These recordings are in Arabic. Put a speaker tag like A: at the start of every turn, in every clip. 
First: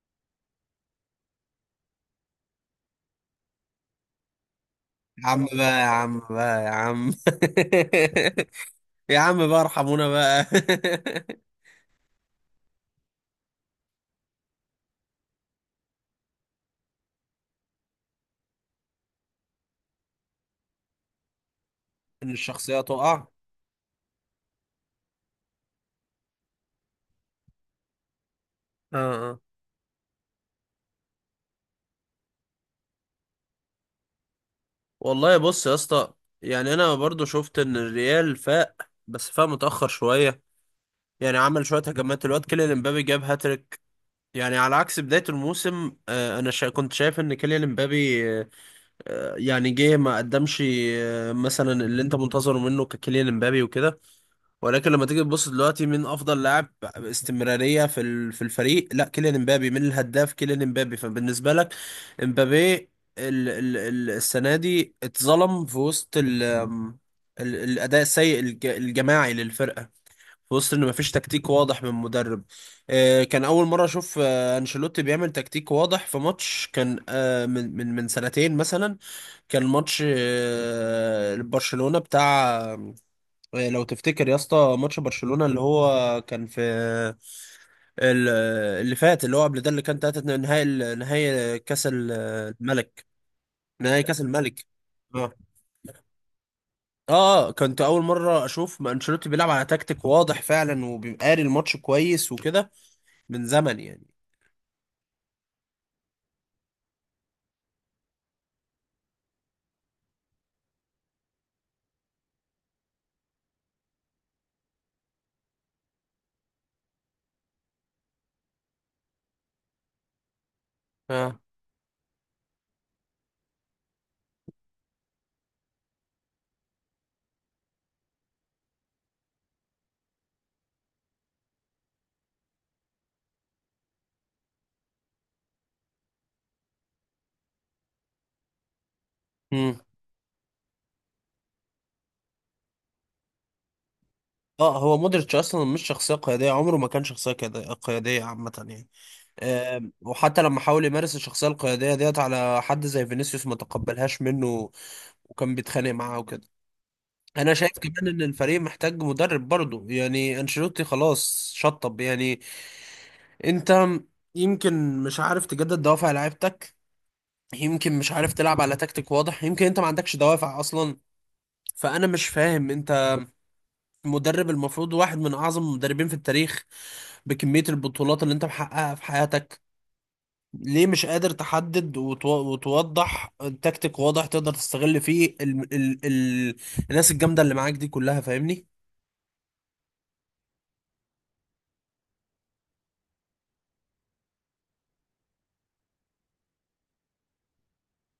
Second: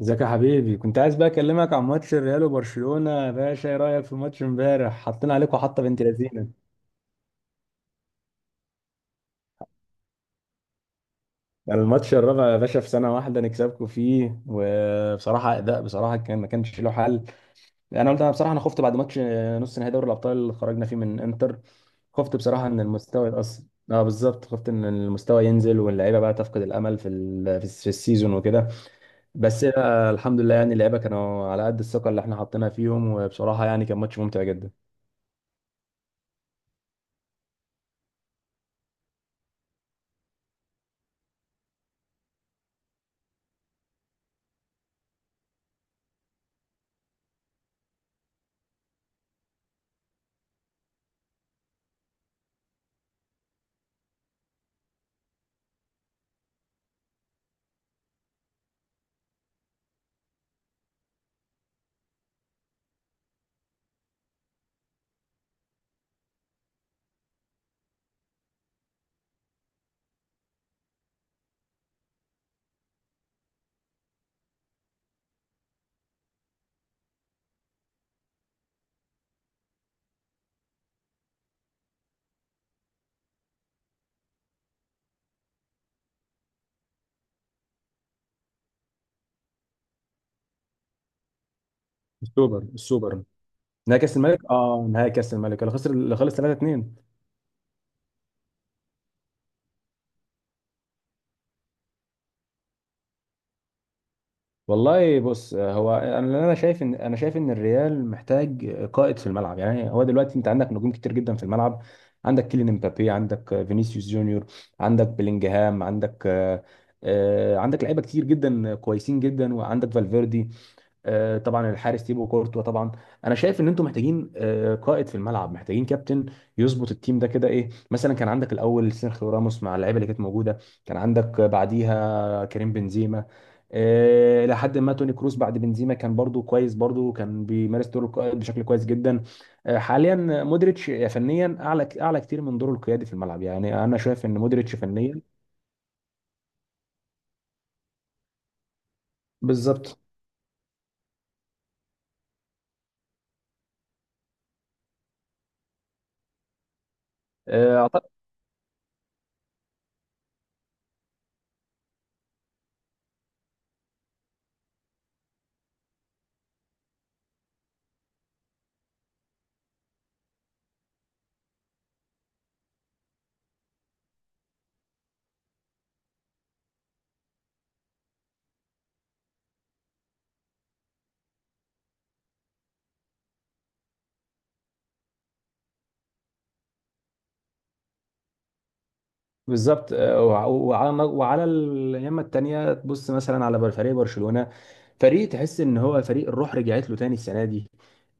A: ازيك يا حبيبي؟ كنت عايز بقى اكلمك عن ماتش الريال وبرشلونة يا باشا. ايه رأيك في ماتش امبارح؟
B: يا
A: حطينا
B: عم
A: عليكم
B: بقى،
A: حطة
B: يا
A: بنت
B: عم
A: لذينة.
B: بقى، يا عم. يا عم بقى، ارحمونا بقى.
A: يعني الماتش الرابع يا باشا في سنة واحدة نكسبكم فيه، وبصراحة أداء بصراحة كان ما كانش له حل. أنا قلت بصراحة أنا خفت بعد ماتش نص نهائي دوري الأبطال اللي خرجنا فيه من إنتر.
B: ان
A: خفت بصراحة إن
B: الشخصية تقع.
A: المستوى يتأثر. أه بالظبط، خفت إن المستوى ينزل واللعيبة بقى تفقد الأمل في السيزون وكده.
B: اه، اه.
A: بس الحمد لله، يعني اللعيبة كانوا على قد الثقة اللي إحنا حطيناها فيهم، وبصراحة يعني كان ماتش ممتع جدا.
B: والله بص يا اسطى، يعني انا برضو شفت ان الريال فاق، بس فاق متاخر شويه. يعني عمل شويه هجمات، الواد كيليان امبابي جاب هاتريك. يعني على عكس بدايه الموسم، انا كنت شايف ان كيليان امبابي، يعني جه ما قدمش مثلا اللي انت منتظره منه ككيليان امبابي وكده. ولكن لما تيجي تبص دلوقتي مين افضل لاعب استمراريه في في الفريق؟ لا، كيليان امبابي. مين الهداف؟ كيليان امبابي. فبالنسبه لك امبابي ال ال ال السنه دي اتظلم في وسط ال ال الاداء السيء الجماعي للفرقه، في وسط ان مفيش تكتيك واضح من مدرب. كان اول مره اشوف انشيلوتي بيعمل تكتيك واضح في ماتش، كان من سنتين مثلا. كان ماتش برشلونه بتاع، لو تفتكر يا اسطى ماتش برشلونة اللي هو كان في ال- اللي فات، اللي هو قبل ده، اللي كان 3 نهائي نهائي كاس
A: السوبر
B: الملك.
A: السوبر نهائي
B: نهائي
A: كاس
B: كاس
A: الملك،
B: الملك،
A: اه نهائي
B: اه.
A: كاس الملك اللي خسر اللي خلص 3 2.
B: اه، كنت اول مره اشوف ما انشيلوتي بيلعب على تكتيك واضح فعلا، وبيبقى قاري الماتش كويس وكده، من زمن يعني.
A: والله بص، هو انا اللي انا شايف ان انا شايف ان الريال محتاج قائد في الملعب. يعني هو دلوقتي انت عندك نجوم كتير جدا في الملعب. عندك كيليان امبابي، عندك فينيسيوس جونيور، عندك بلينجهام، عندك آه، آه، عندك لعيبه كتير جدا كويسين جدا، وعندك فالفيردي،
B: اه.
A: طبعا الحارس تيبو كورتوا طبعا. انا شايف ان انتم محتاجين قائد في الملعب، محتاجين كابتن يظبط التيم ده كده. ايه مثلا كان عندك الاول سيرخيو راموس مع اللعيبه اللي كانت موجوده، كان عندك بعديها كريم بنزيما، لحد ما توني كروس بعد بنزيما كان برضو كويس، برضو كان بيمارس دور القائد بشكل كويس جدا.
B: امم.
A: حاليا مودريتش فنيا اعلى، اعلى كتير من دوره القيادي في الملعب. يعني انا شايف ان مودريتش
B: اه، هو
A: فنيا
B: مودريتش اصلا مش شخصيه قياديه، عمره ما كان شخصيه قياديه قيادية عامه يعني. آه،
A: بالظبط.
B: وحتى لما حاول يمارس الشخصيه القياديه ديت على حد زي فينيسيوس، ما تقبلهاش منه، وكان بيتخانق معاه وكده. انا شايف
A: آه،
B: كمان ان الفريق محتاج مدرب برضه. يعني انشيلوتي خلاص شطب يعني. انت يمكن مش عارف تجدد دوافع لعيبتك، يمكن مش عارف تلعب على تكتيك واضح، يمكن انت ما عندكش دوافع اصلا. فانا مش فاهم، انت مدرب المفروض واحد من اعظم المدربين في التاريخ، بكمية البطولات اللي انت محققها في حياتك، ليه مش قادر تحدد وتوضح تكتيك واضح تقدر تستغل فيه ال ال ال الناس الجامدة اللي معاك دي كلها؟ فاهمني.
A: وعلى اليمة التانية تبص مثلا على فريق برشلونة، فريق تحس ان هو فريق الروح رجعت له تاني السنة دي.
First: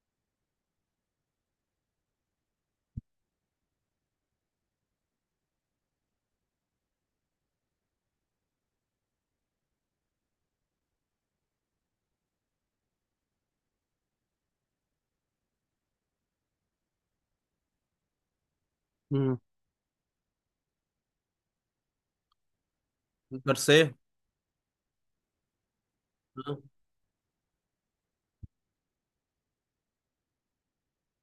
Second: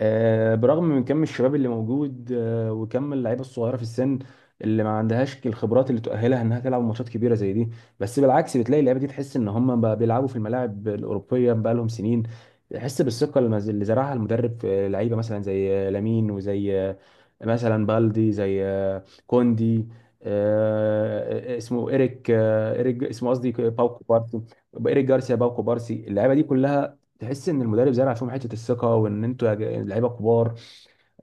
A: برغم من كم الشباب اللي موجود، وكم اللعيبة الصغيرة في السن اللي ما عندهاش الخبرات اللي تؤهلها انها تلعب ماتشات كبيرة زي دي. بس بالعكس بتلاقي اللعيبة دي تحس ان هم بقى بيلعبوا في الملاعب الأوروبية بقى لهم سنين. تحس بالثقة اللي زرعها المدرب في لعيبة مثلا زي لامين، وزي مثلا بالدي، زي كوندي، اسمه إيريك، آه، إيريك اسمه قصدي
B: جارسيا.
A: باوكو بارسي. إيريك جارسيا باوكو بارسي. اللعيبة دي
B: آه.
A: كلها تحس ان المدرب زرع فيهم حته الثقه، وان انتوا لعيبه كبار.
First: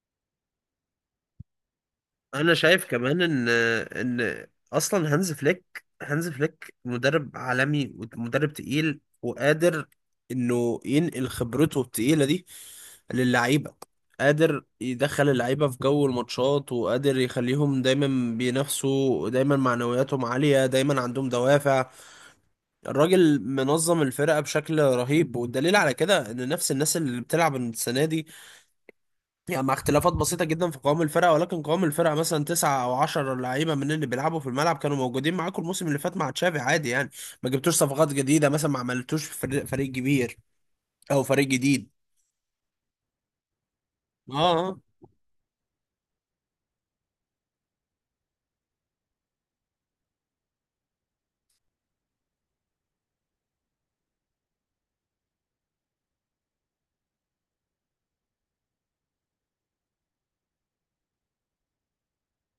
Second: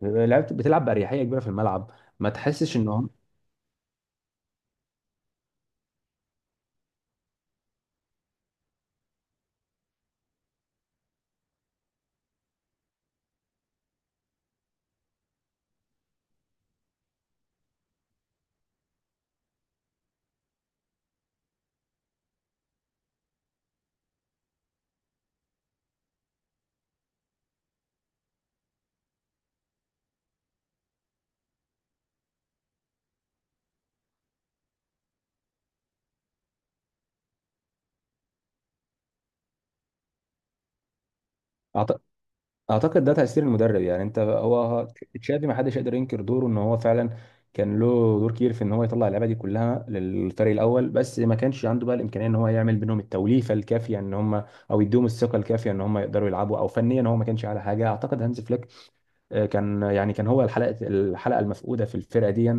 A: لعيبه بتلعب باريحيه كبيره في الملعب، ما
B: انا
A: تحسش
B: شايف
A: ان هم.
B: كمان ان اصلا هانز فليك مدرب عالمي ومدرب تقيل، وقادر انه ينقل خبرته التقيله دي للعيبه، قادر يدخل اللعيبه في جو الماتشات، وقادر يخليهم دايما بينافسوا، دايما معنوياتهم عاليه، دايما عندهم دوافع. الراجل منظم الفرقه بشكل رهيب، والدليل على كده ان نفس الناس اللي بتلعب السنه دي، يعني مع اختلافات بسيطة جدا في قوام الفرقة، ولكن قوام الفرقة مثلا 9 أو 10 لعيبة من اللي بيلعبوا في الملعب كانوا موجودين معاكم الموسم اللي فات مع تشافي عادي يعني. ما جبتوش صفقات جديدة، مثلا ما عملتوش فريق كبير أو فريق جديد.
A: اعتقد ده تأثير المدرب. يعني انت
B: اه. آه.
A: هو تشافي ما حدش يقدر ينكر دوره، ان هو فعلا كان له دور كبير في ان هو يطلع اللعيبه دي كلها للفريق الاول، بس ما كانش عنده بقى الامكانيه ان هو يعمل بينهم التوليفه الكافيه ان هم، او يديهم الثقه الكافيه ان هم يقدروا يلعبوا، او فنيا هو ما كانش على حاجه. اعتقد هانز فليك كان هو الحلقه المفقوده في الفرقه دي.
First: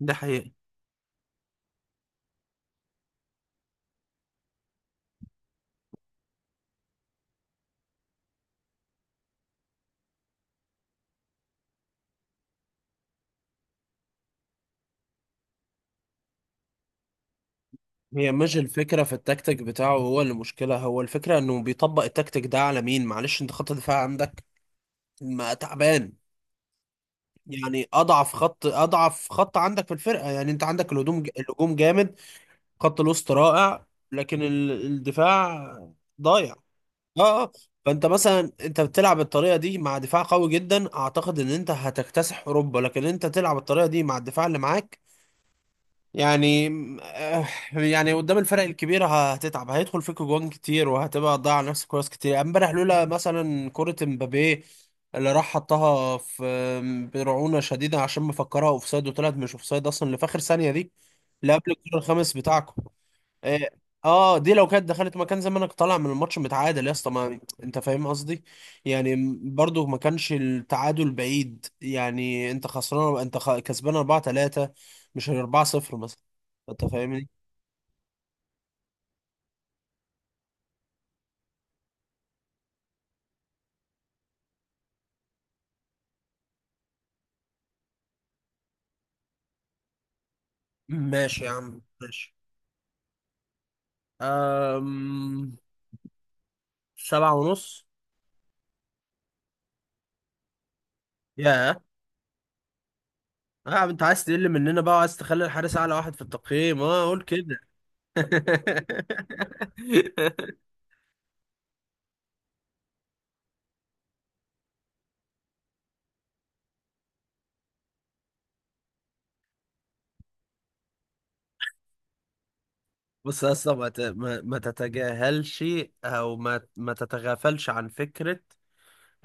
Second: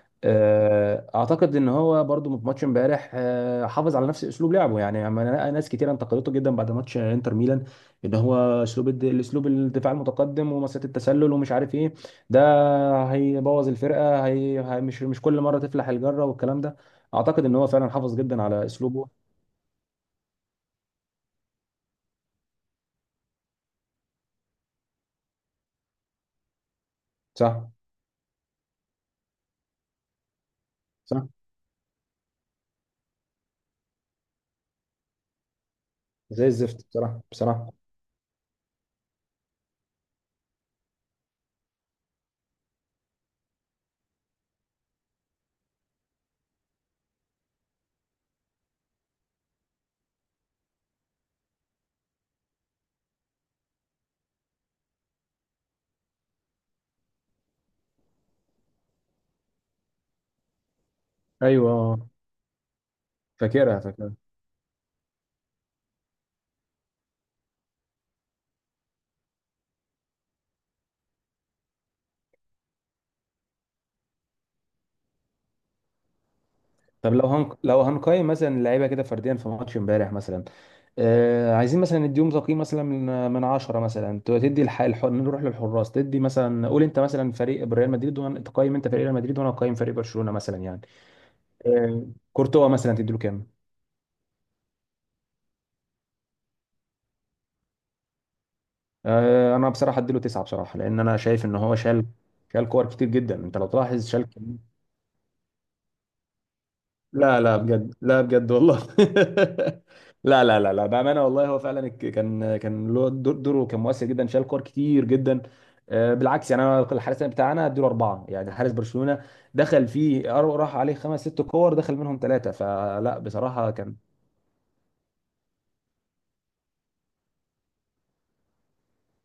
B: ده حقيقي.
A: اعتقد ان هو برضو في ماتش امبارح حافظ على نفس اسلوب لعبه. يعني ناس كتير انتقدته جدا بعد ماتش انتر ميلان ان هو الاسلوب الدفاع المتقدم ومسات التسلل ومش عارف ايه ده هيبوظ الفرقه. مش كل مره تفلح الجره والكلام ده. اعتقد ان هو فعلا حافظ
B: هي
A: جدا
B: مش
A: على
B: الفكرة
A: اسلوبه.
B: في التكتيك بتاعه هو اللي مشكلة، هو الفكرة إنه بيطبق التكتيك ده على مين. معلش، أنت خط الدفاع عندك ما تعبان،
A: صح.
B: يعني أضعف خط عندك في الفرقة. يعني أنت عندك الهجوم،
A: صح.
B: الهجوم جامد، خط الوسط رائع، لكن الدفاع
A: زي
B: ضايع.
A: الزفت، بصراحه
B: اه، اه.
A: بصراحه
B: فانت مثلا انت بتلعب الطريقه دي مع دفاع قوي جدا، اعتقد ان انت هتكتسح اوروبا. لكن انت تلعب الطريقه دي مع الدفاع اللي معاك، يعني آه، يعني قدام الفرق الكبيره هتتعب، هيدخل فيك جوان كتير، وهتبقى تضيع نفسك كويس كتير. امبارح لولا مثلا كره امبابيه اللي راح حطها في برعونه شديده عشان مفكرها اوفسايد وطلعت مش اوفسايد اصلا، اللي في اخر ثانيه دي، اللي قبل
A: ايوه،
B: الكره الخامس بتاعكم. اه.
A: فاكرها.
B: آه، دي لو كانت دخلت مكان، زمانك طالع من الماتش متعادل يا اسطى. ما انت فاهم قصدي، يعني برضو ما كانش التعادل بعيد. يعني انت خسران، انت كسبان 4-3، مش 4-0 مثلا. انت
A: طب
B: فاهمني.
A: لو هنقيم مثلا اللعيبه كده فرديا في ماتش امبارح مثلا. عايزين مثلا نديهم تقييم مثلا من 10 مثلا. نروح للحراس. تدي مثلا، قول انت مثلا فريق ريال مدريد، وانا تقيم انت فريق ريال مدريد وانا اقيم فريق برشلونه مثلا يعني.
B: ماشي يا عم،
A: آه...
B: ماشي.
A: كورتوا مثلا تدي له كام؟
B: أم... 7.5.
A: انا بصراحه ادي له 9 بصراحه، لان انا شايف ان هو
B: يا.
A: شال، شال كور كتير جدا. انت لو
B: آه، انت
A: تلاحظ
B: عايز
A: شال.
B: تقل مننا بقى، وعايز تخلي الحارس اعلى واحد في التقييم؟ اه قول
A: لا لا
B: كده.
A: بجد، لا بجد والله. لا لا لا لا، بأمانة والله هو فعلا كان له دور، دوره كان مؤثر جدا، شال كور كتير جدا. بالعكس يعني انا الحارس بتاعنا اديله اربعه، يعني حارس برشلونة دخل فيه راح عليه خمس ست كور دخل منهم ثلاثه، فلا
B: بص يا
A: بصراحة
B: اسطى، ما
A: كان.
B: ت- ما- ما تتجاهلش او ما تتغافلش عن فكره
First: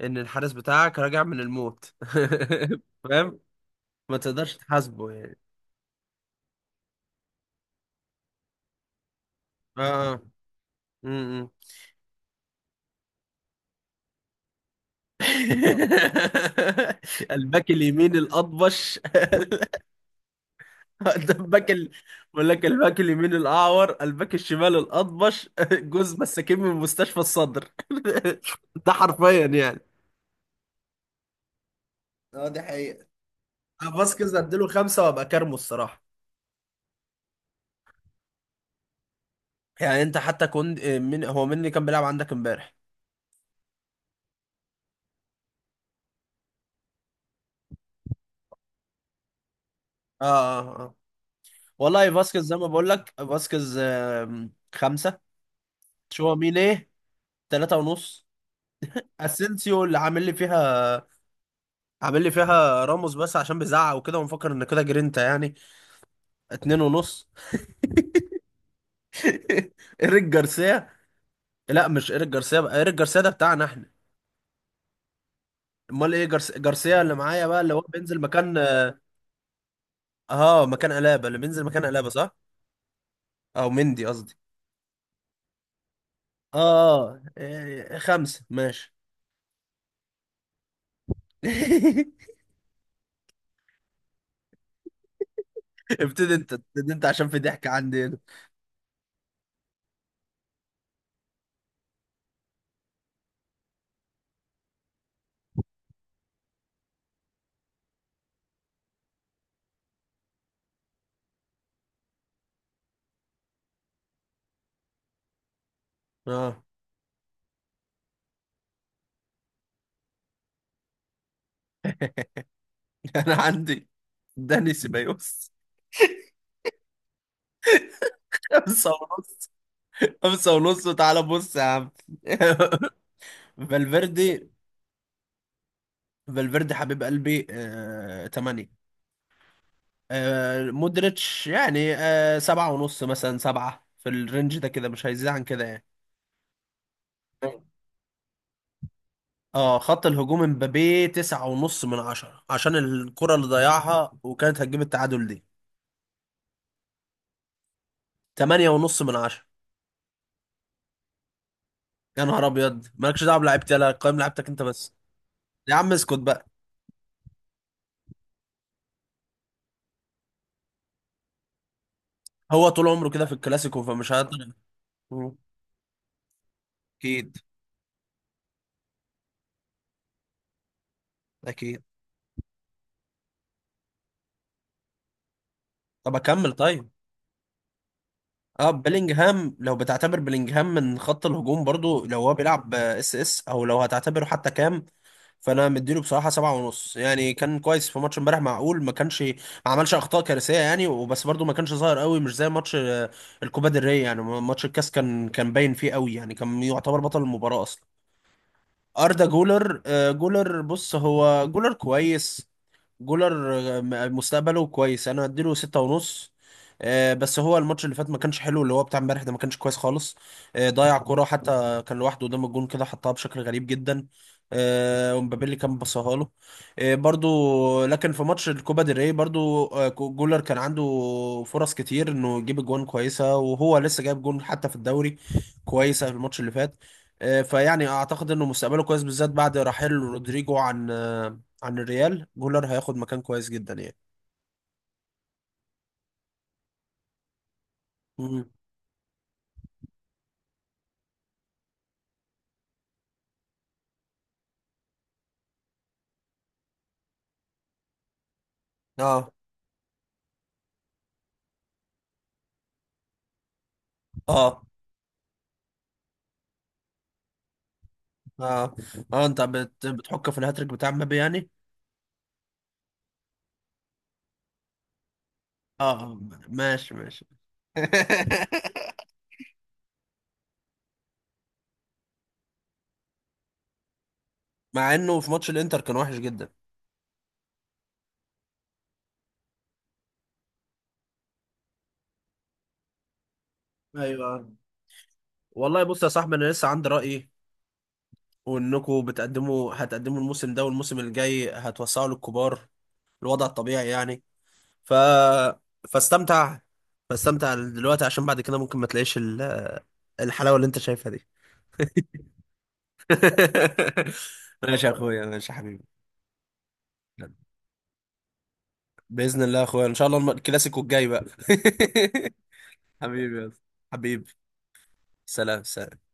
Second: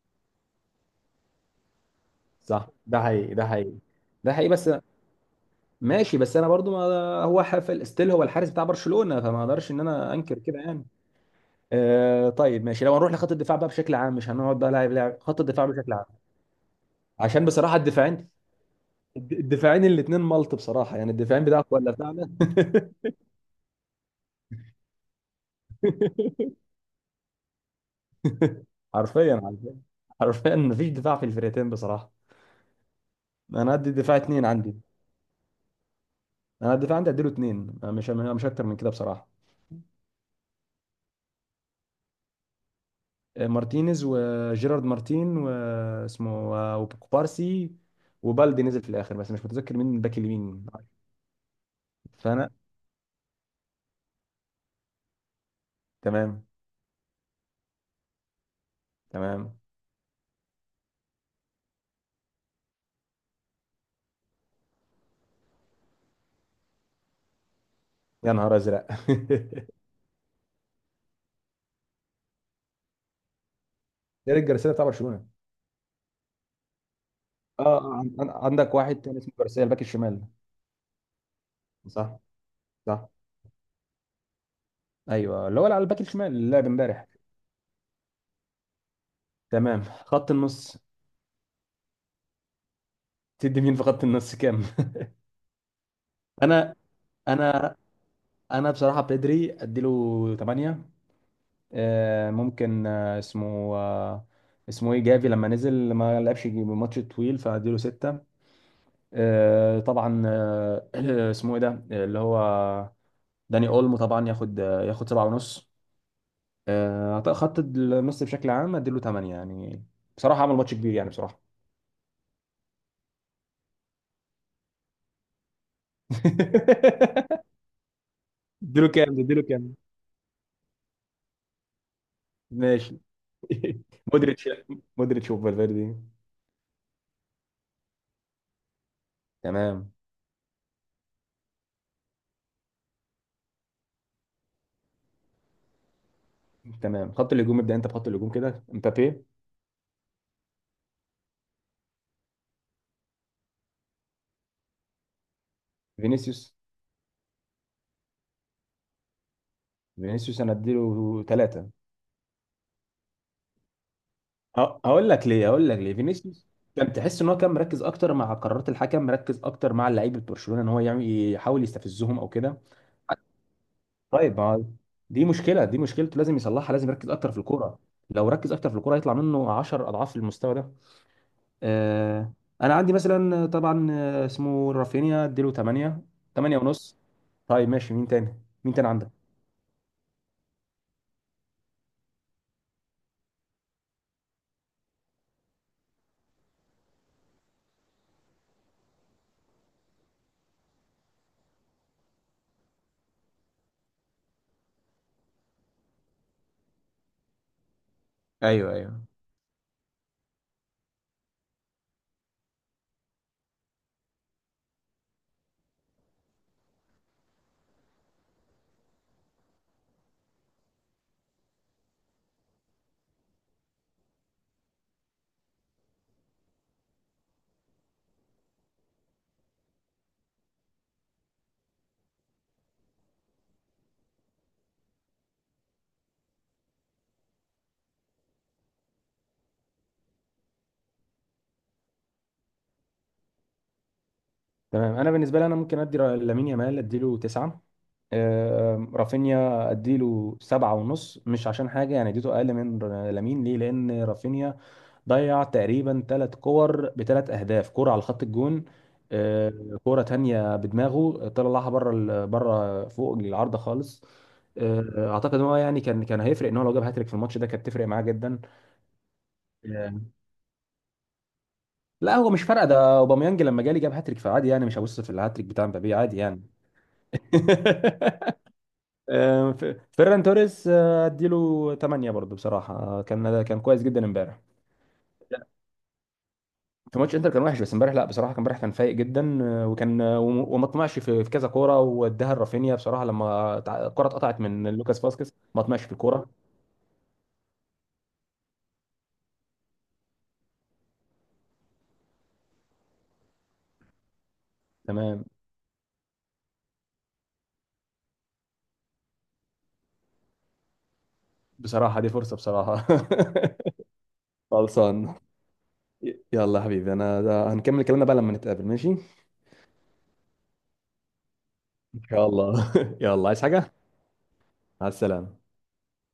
B: ان الحارس بتاعك راجع من الموت.
A: صح، ده حقيقي،
B: فاهم؟
A: ده حقيقي.
B: ما
A: ده حقيقي
B: تقدرش
A: بس،
B: تحاسبه يعني.
A: ماشي بس انا برضو ما، هو حفل استيل هو الحارس بتاع برشلونة فما اقدرش ان انا
B: اه.
A: انكر كده يعني.
B: امم.
A: آه طيب ماشي، لو هنروح لخط الدفاع بقى بشكل عام، مش هنقعد بقى لاعب لاعب، خط الدفاع بشكل عام عشان
B: الباك
A: بصراحه
B: اليمين
A: الدفاعين،
B: الاطبش.
A: الدفاعين الاثنين ملط بصراحه. يعني
B: ده
A: الدفاعين
B: الباك
A: بتاعك ولا بتاعنا؟
B: بقول لك الباك اليمين الاعور، الباك الشمال الاطبش، جوز مساكين من مستشفى الصدر. ده
A: حرفيا،
B: حرفيا
A: حرفيا،
B: يعني.
A: حرفيا مفيش دفاع في الفرقتين بصراحه.
B: اه، دي حقيقة.
A: انا ادي الدفاع
B: فاسكيز
A: اثنين
B: اديله
A: عندي.
B: خمسه وابقى كارمه الصراحه.
A: انا الدفاع عندي اديله اثنين، مش اكتر من كده بصراحه.
B: يعني انت حتى كنت، من هو مين اللي كان بيلعب عندك امبارح؟
A: مارتينيز وجيرارد مارتين واسمه وكوبارسي، وبالدي نزل في الاخر، بس مش متذكر مين الباك
B: اه،
A: اليمين.
B: اه، اه. والله فاسكيز
A: فانا
B: زي ما بقول لك، فاسكيز 5. شو
A: تمام.
B: مين ايه، 3.5.
A: تمام.
B: اسينسيو اللي عامل لي فيها، عامل لي فيها راموس بس عشان بيزعق وكده، ونفكر ان كده جرينتا يعني، 2.5.
A: يا نهار ازرق.
B: ايريك جارسيا. لا مش ايريك جارسيا بقى، ايريك جارسيا ده بتاعنا احنا.
A: ايريك جارسيا بتاع برشلونه.
B: امال ايه جارسيا اللي معايا بقى،
A: اه
B: اللي هو بينزل مكان.
A: عندك واحد تاني اسمه جارسيا، الباك الشمال.
B: اه، مكان الابا، اللي بينزل مكان الابا.
A: صح.
B: صح،
A: صح.
B: او مندي قصدي.
A: ايوه، اللي هو اللي على الباك الشمال اللي
B: اه،
A: لعب امبارح.
B: آه، إيه، 5 ماشي.
A: تمام، خط النص. تدي مين في خط النص كام؟
B: ابتدي انت،
A: انا،
B: ابتدي انت عشان في ضحك
A: انا،
B: عندي هنا.
A: انا بصراحه بيدري اديله 8. ممكن اسمه ايه، جافي، لما نزل ما لعبش ماتش طويل فاديله 6. طبعا اسمه ايه ده اللي هو داني اولمو، طبعا ياخد ياخد 7 ونص.
B: اه.
A: خط النص بشكل عام اديله 8 يعني، بصراحه عمل ماتش كبير يعني بصراحه.
B: انا عندي داني سيبايوس.
A: اديله
B: خمسة
A: كام ده، اديله
B: ونص
A: كام؟
B: وتعالى بص يا عم.
A: ماشي.
B: فالفيردي.
A: مودريتش، مودريتش وفالفيردي.
B: فالفيردي حبيب قلبي، 8.
A: تمام.
B: مودريتش يعني، 7.5 مثلا، 7 في الرينج ده كده، مش هيزيد عن كده يعني.
A: تمام، خط الهجوم. ابدا انت بخط الهجوم كده، مبابي.
B: اه، خط الهجوم، امبابي 9.5 من 10 عشان الكرة اللي ضيعها وكانت هتجيب التعادل دي.
A: فينيسيوس،
B: 8.5 من 10.
A: فينيسيوس انا اديله ثلاثة.
B: يا نهار ابيض، مالكش دعوه بلعيبتي، انا قيم لعيبتك انت بس.
A: هقول لك ليه، هقول
B: يا
A: لك
B: عم
A: ليه.
B: اسكت بقى.
A: فينيسيوس كان تحس ان هو كان مركز اكتر مع قرارات الحكم، مركز اكتر مع لعيبه برشلونه ان هو يعمل، يحاول يستفزهم او كده.
B: هو طول عمره كده في الكلاسيكو، فمش
A: طيب
B: هقدر.
A: ما دي مشكله، دي مشكلته لازم يصلحها، لازم يركز اكتر
B: اكيد.
A: في الكوره. لو ركز اكتر في الكوره هيطلع منه 10 اضعاف المستوى ده.
B: اكيد.
A: آه، انا عندي مثلا آه، طبعا آه، اسمه رافينيا اديله 8،
B: طب اكمل
A: 8
B: طيب.
A: ونص. طيب ماشي، مين تاني
B: اه،
A: مين تاني عندك؟
B: بيلينجهام، لو بتعتبر بيلينجهام من خط الهجوم برضو، لو هو بيلعب اس اس، او لو هتعتبره حتى، كام؟ فانا مديله بصراحه 7.5 يعني. كان كويس في ماتش امبارح، معقول، ما كانش ما عملش اخطاء كارثيه يعني وبس، برضو ما كانش ظاهر قوي، مش زي ماتش الكوبا ديل ري يعني، ماتش الكاس كان كان باين فيه قوي يعني، كان يعتبر بطل المباراه اصلا.
A: ايوه، ايوه.
B: اردا جولر، جولر بص هو جولر كويس، جولر مستقبله كويس، انا اديله 6.5. بس هو الماتش اللي فات ما كانش حلو، اللي هو بتاع امبارح ده ما كانش كويس خالص. ضيع كرة حتى كان لوحده قدام الجون كده، حطها بشكل غريب جدا. ومبابي كان بصاها له. برضو لكن في ماتش الكوبا ديل ري برضو، جولر كان عنده فرص كتير انه يجيب جوان كويسة، وهو لسه جايب جون حتى في الدوري كويسة في الماتش اللي فات. فيعني اعتقد انه مستقبله كويس بالذات بعد رحيل رودريجو عن، عن الريال. جولر هياخد مكان كويس جدا يعني.
A: تمام، انا بالنسبه لي انا ممكن ادي لامين يامال اديله 9.
B: مم.
A: رافينيا اديله سبعة ونص، مش عشان حاجه يعني اديته اقل من لامين. ليه؟ لان رافينيا ضيع تقريبا ثلاث كور بثلاث اهداف، كرة على خط الجون،
B: اه،
A: آه، كرة تانية بدماغه طلعها بره، فوق العارضة خالص.
B: اه.
A: آه، اعتقد ان هو يعني كان هيفرق ان هو لو جاب هاتريك في الماتش ده، كانت تفرق معاه جدا.
B: اه، اه، انت
A: آه،
B: بتحك في الهاتريك بتاع مبابي يعني؟
A: لا هو مش فارقه، ده اوباميانج لما جالي جاب هاتريك فعادي يعني، مش هبص في الهاتريك بتاع
B: اه،
A: مبابي عادي
B: آه،
A: يعني.
B: ماشي ماشي.
A: آه، ف- فيران توريس اديله 8 برضه بصراحة، كان كويس جدا امبارح.
B: مع انه في ماتش الانتر كان وحش جدا.
A: في ماتش انتر كان وحش، بس امبارح لا بصراحه، كان امبارح كان فايق جدا، وما طمعش في كذا كوره، واداها لرافينيا بصراحه لما الكره اتقطعت
B: ايوه.
A: من لوكاس فاسكيز ما طمعش
B: والله
A: في
B: بص يا
A: الكوره.
B: صاحبي، انا لسه عندي رأيي، وانكم بتقدموا، هتقدموا الموسم ده، والموسم الجاي هتوسعوا للكبار، الوضع الطبيعي يعني. ف،
A: تمام.
B: فاستمتع، فاستمتع دلوقتي عشان بعد كده ممكن ما تلاقيش الحلاوة اللي انت شايفها دي.
A: بصراحه دي فرصه بصراحه.
B: ماشي يا
A: خلصان.
B: اخويا، ماشي يا حبيبي.
A: يلا يا حبيبي، انا ده هنكمل كلامنا بقى لما نتقابل ماشي.
B: بإذن الله يا اخويا، ان شاء الله الكلاسيكو الجاي بقى.
A: ان شاء الله. يلا، عايز
B: حبيبي يا أسطى.
A: حاجه؟
B: حبيبي.
A: مع السلامه.
B: سلام، سلام.